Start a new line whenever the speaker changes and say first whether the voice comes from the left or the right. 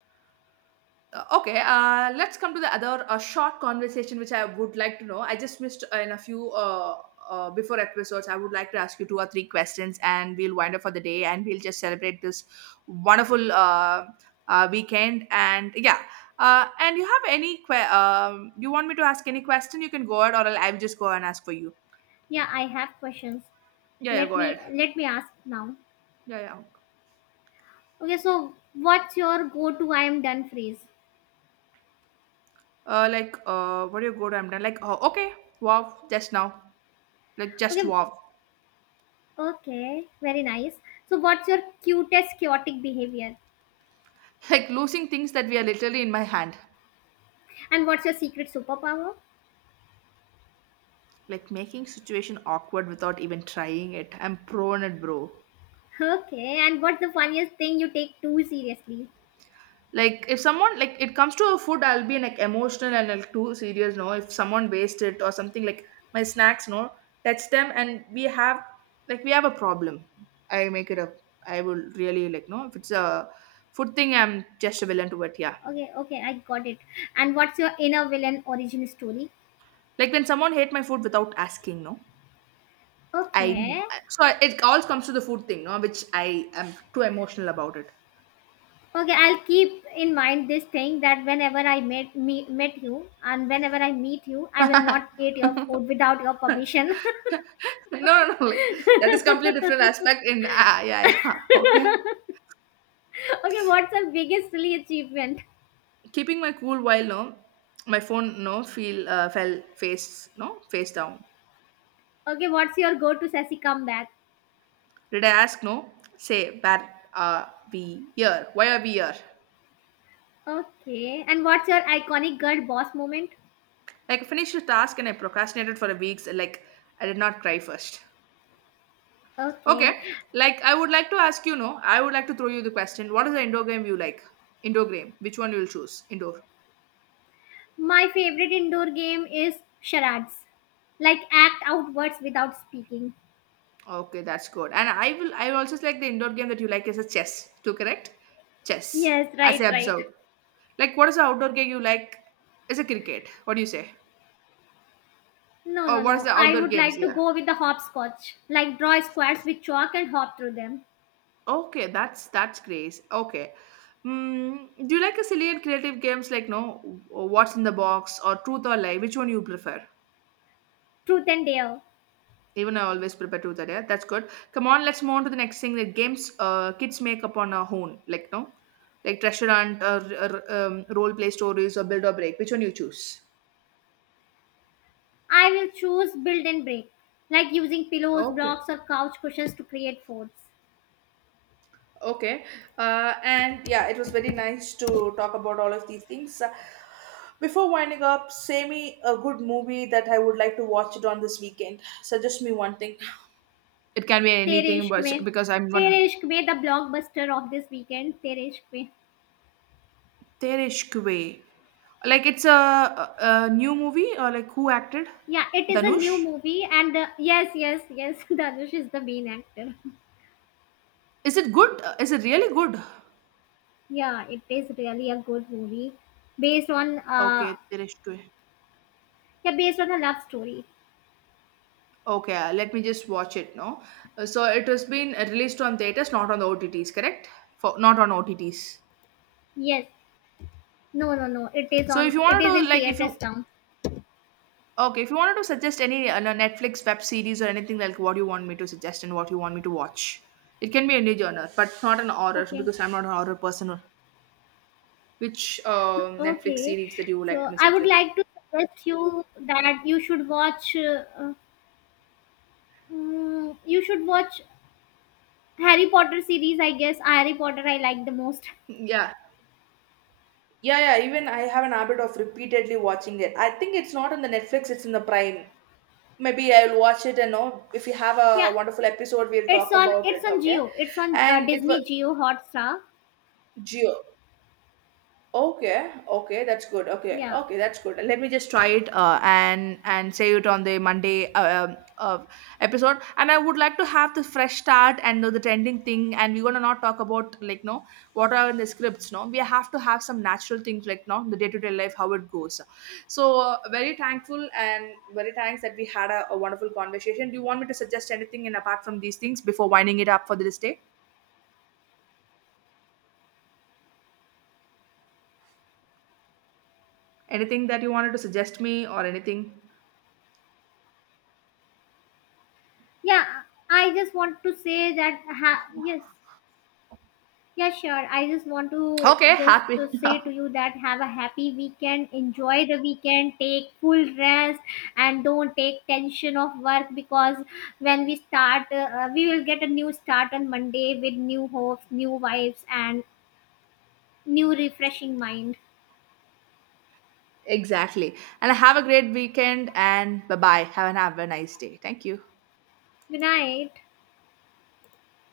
right: Okay, let's come to the other short conversation which I would like to know. I just missed in a few before episodes. I would like to ask you two or three questions, and we'll wind up for the day, and we'll just celebrate this wonderful weekend. And yeah, and you have any? You want me to ask any question? You can go ahead, or I'll just go and ask for you.
left: Yeah, I have questions.
right: Yeah, yeah,
left: Let
right: go ahead.
left: me let me ask now.
right: Yeah, yeah.
left: Okay, so what's your go-to I am done phrase?
right: Like, what do you go to? I'm done. Like, oh, okay, wow, just now, like, just
left: Okay,
right: wow.
left: okay, very nice. So what's your cutest chaotic behavior?
right: Like losing things that we are literally in my hand.
left: And what's your secret superpower?
right: Like making situation awkward without even trying it, I'm prone at, bro.
left: Okay, and what's the funniest thing you take too seriously?
right: Like if someone, like it comes to a food, I'll be like emotional and like too serious, no? If someone waste it or something, like my snacks, no, touch them and we have, like we have a problem. I make it up, I will really like, no, if it's a food thing, I'm just willing to it, yeah.
left: Okay, okay, I got it. And what's your inner villain origin story?
right: Like when someone hate my food without asking, no. I,
left: Okay.
right: so it all comes to the food thing, no, which I am too emotional about it.
left: Okay, I'll keep in mind this thing that whenever I met me, met you and whenever I meet you, I will not eat your food without your permission.
right: No, no, no. Like that is completely different
left: Okay,
right: aspect. In ah, yeah, yeah. Okay.
left: what's your biggest silly achievement?
right: Keeping my cool while, no, my phone, no, feel fell face, no, face down.
left: Okay, what's your go to sassy comeback?
right: Did I ask, no? Say where are we here? Why are we here?
left: Okay, and what's your iconic girl boss moment?
right: Like I finished the task and I procrastinated for a week. So, like I did not cry first. Okay.
left: Okay,
right: Like I would like to ask you, no. I would like to throw you the question. What is the indoor game you like? Indoor game. Which one you will choose? Indoor.
left: my favorite indoor game is charades, like act out words without speaking.
right: Okay, that's good. And I will also select the indoor game that you like is a chess. To correct? Chess.
left: Yes,
right: As I
left: right, right.
right: observed. Like what is the outdoor game you like? Is a cricket. What do you say?
left: No,
right: Or
left: no,
right: what is
left: no.
right: the
left: I
right: outdoor
left: would
right: games?
left: like to
right: Yeah.
left: go with the hopscotch, like draw squares with chalk and hop through them.
right: Okay, that's great. Okay. Mm, do you like a silly and creative games like, no, what's in the box or truth or lie? Which one you prefer?
left: Truth and dare.
right: Even I always prepare to that. Yeah, that's good. Come on, let's move on to the next thing. The games kids make up on our own, like, no, like treasure hunt, or, or role play stories, or build or break. Which one you choose?
left: I will choose build and break, like using pillows,
right: Okay.
left: blocks, or couch cushions to create forts.
right: Okay. And yeah, it was very nice to talk about all of these things. Before winding up, say me a good movie that I would like to watch it on this weekend. Suggest me one thing. It can be
left: तेरे
right: anything,
left: इश्क
right: but
left: में,
right: because I'm gonna.
left: तेरे इश्क में, the blockbuster of this weekend, तेरे इश्क में.
right: There ishq Way. Like it's a new movie or like who acted?
left: Yeah, it is a new
right: Danush?
left: movie and yes, yes, yes. Dhanush is the main actor.
right: Is it good? Is it really good?
left: Yeah, it is really a good movie based on
right: Okay, there is Way.
left: yeah, based on a love story.
right: Okay, let me just watch it now. So it has been released on theaters, not on the OTTs, correct? For not on OTTs.
left: Yes, no, no, no, it is
right: So
left: on,
right: if you
left: it
right: wanted
left: is in
right: to, like, if
left: theaters
right: you,
left: now.
right: okay, if you wanted to suggest any no, Netflix web series or anything, like what do you want me to suggest and what you want me to watch. It can be any genre, but not an horror
left: Okay,
right: because I'm not an horror person. Which Netflix
left: okay,
right: series that you would like
left: so
right: to
left: I
right: message?
left: would like to suggest you that you should watch uh, you should watch Harry Potter series, I guess. Harry Potter I like the most.
right: Yeah. Yeah, yeah. Even I have an habit of repeatedly watching it. I think it's not on the Netflix, it's in the Prime. Maybe I'll watch it and know if we have a
left: Yeah,
right: wonderful episode, we'll
left: it's
right: talk
left: on,
right: about it,
left: it's on
right: okay?
left: Geo. It's on
right: And it was
left: Disney Geo Hotstar.
right: Geo. Okay, okay, that's good. Okay,
left: Yeah.
right: okay, that's good. Let me just try it and save it on the Monday episode. And I would like to have the fresh start and know the trending thing. And we're gonna not talk about like, no, what are in the scripts. No, we have to have some natural things like, no, the day to day life how it goes. So very thankful and very thanks that we had a wonderful conversation. Do you want me to suggest anything in apart from these things before winding it up for this day? Anything that you wanted to suggest me or anything?
left: Yeah, I just want to say that yes. Yeah, sure. I just want to
right: Okay,
left: just
right: happy.
left: to say to you that have a happy weekend, enjoy the weekend, take full rest and don't take tension of work because when we start we will get a new start on Monday with new hopes, new vibes and new refreshing mind.
right: Exactly. And have a great weekend and bye bye. Have, an, have a nice day. Thank you.
left: Good night.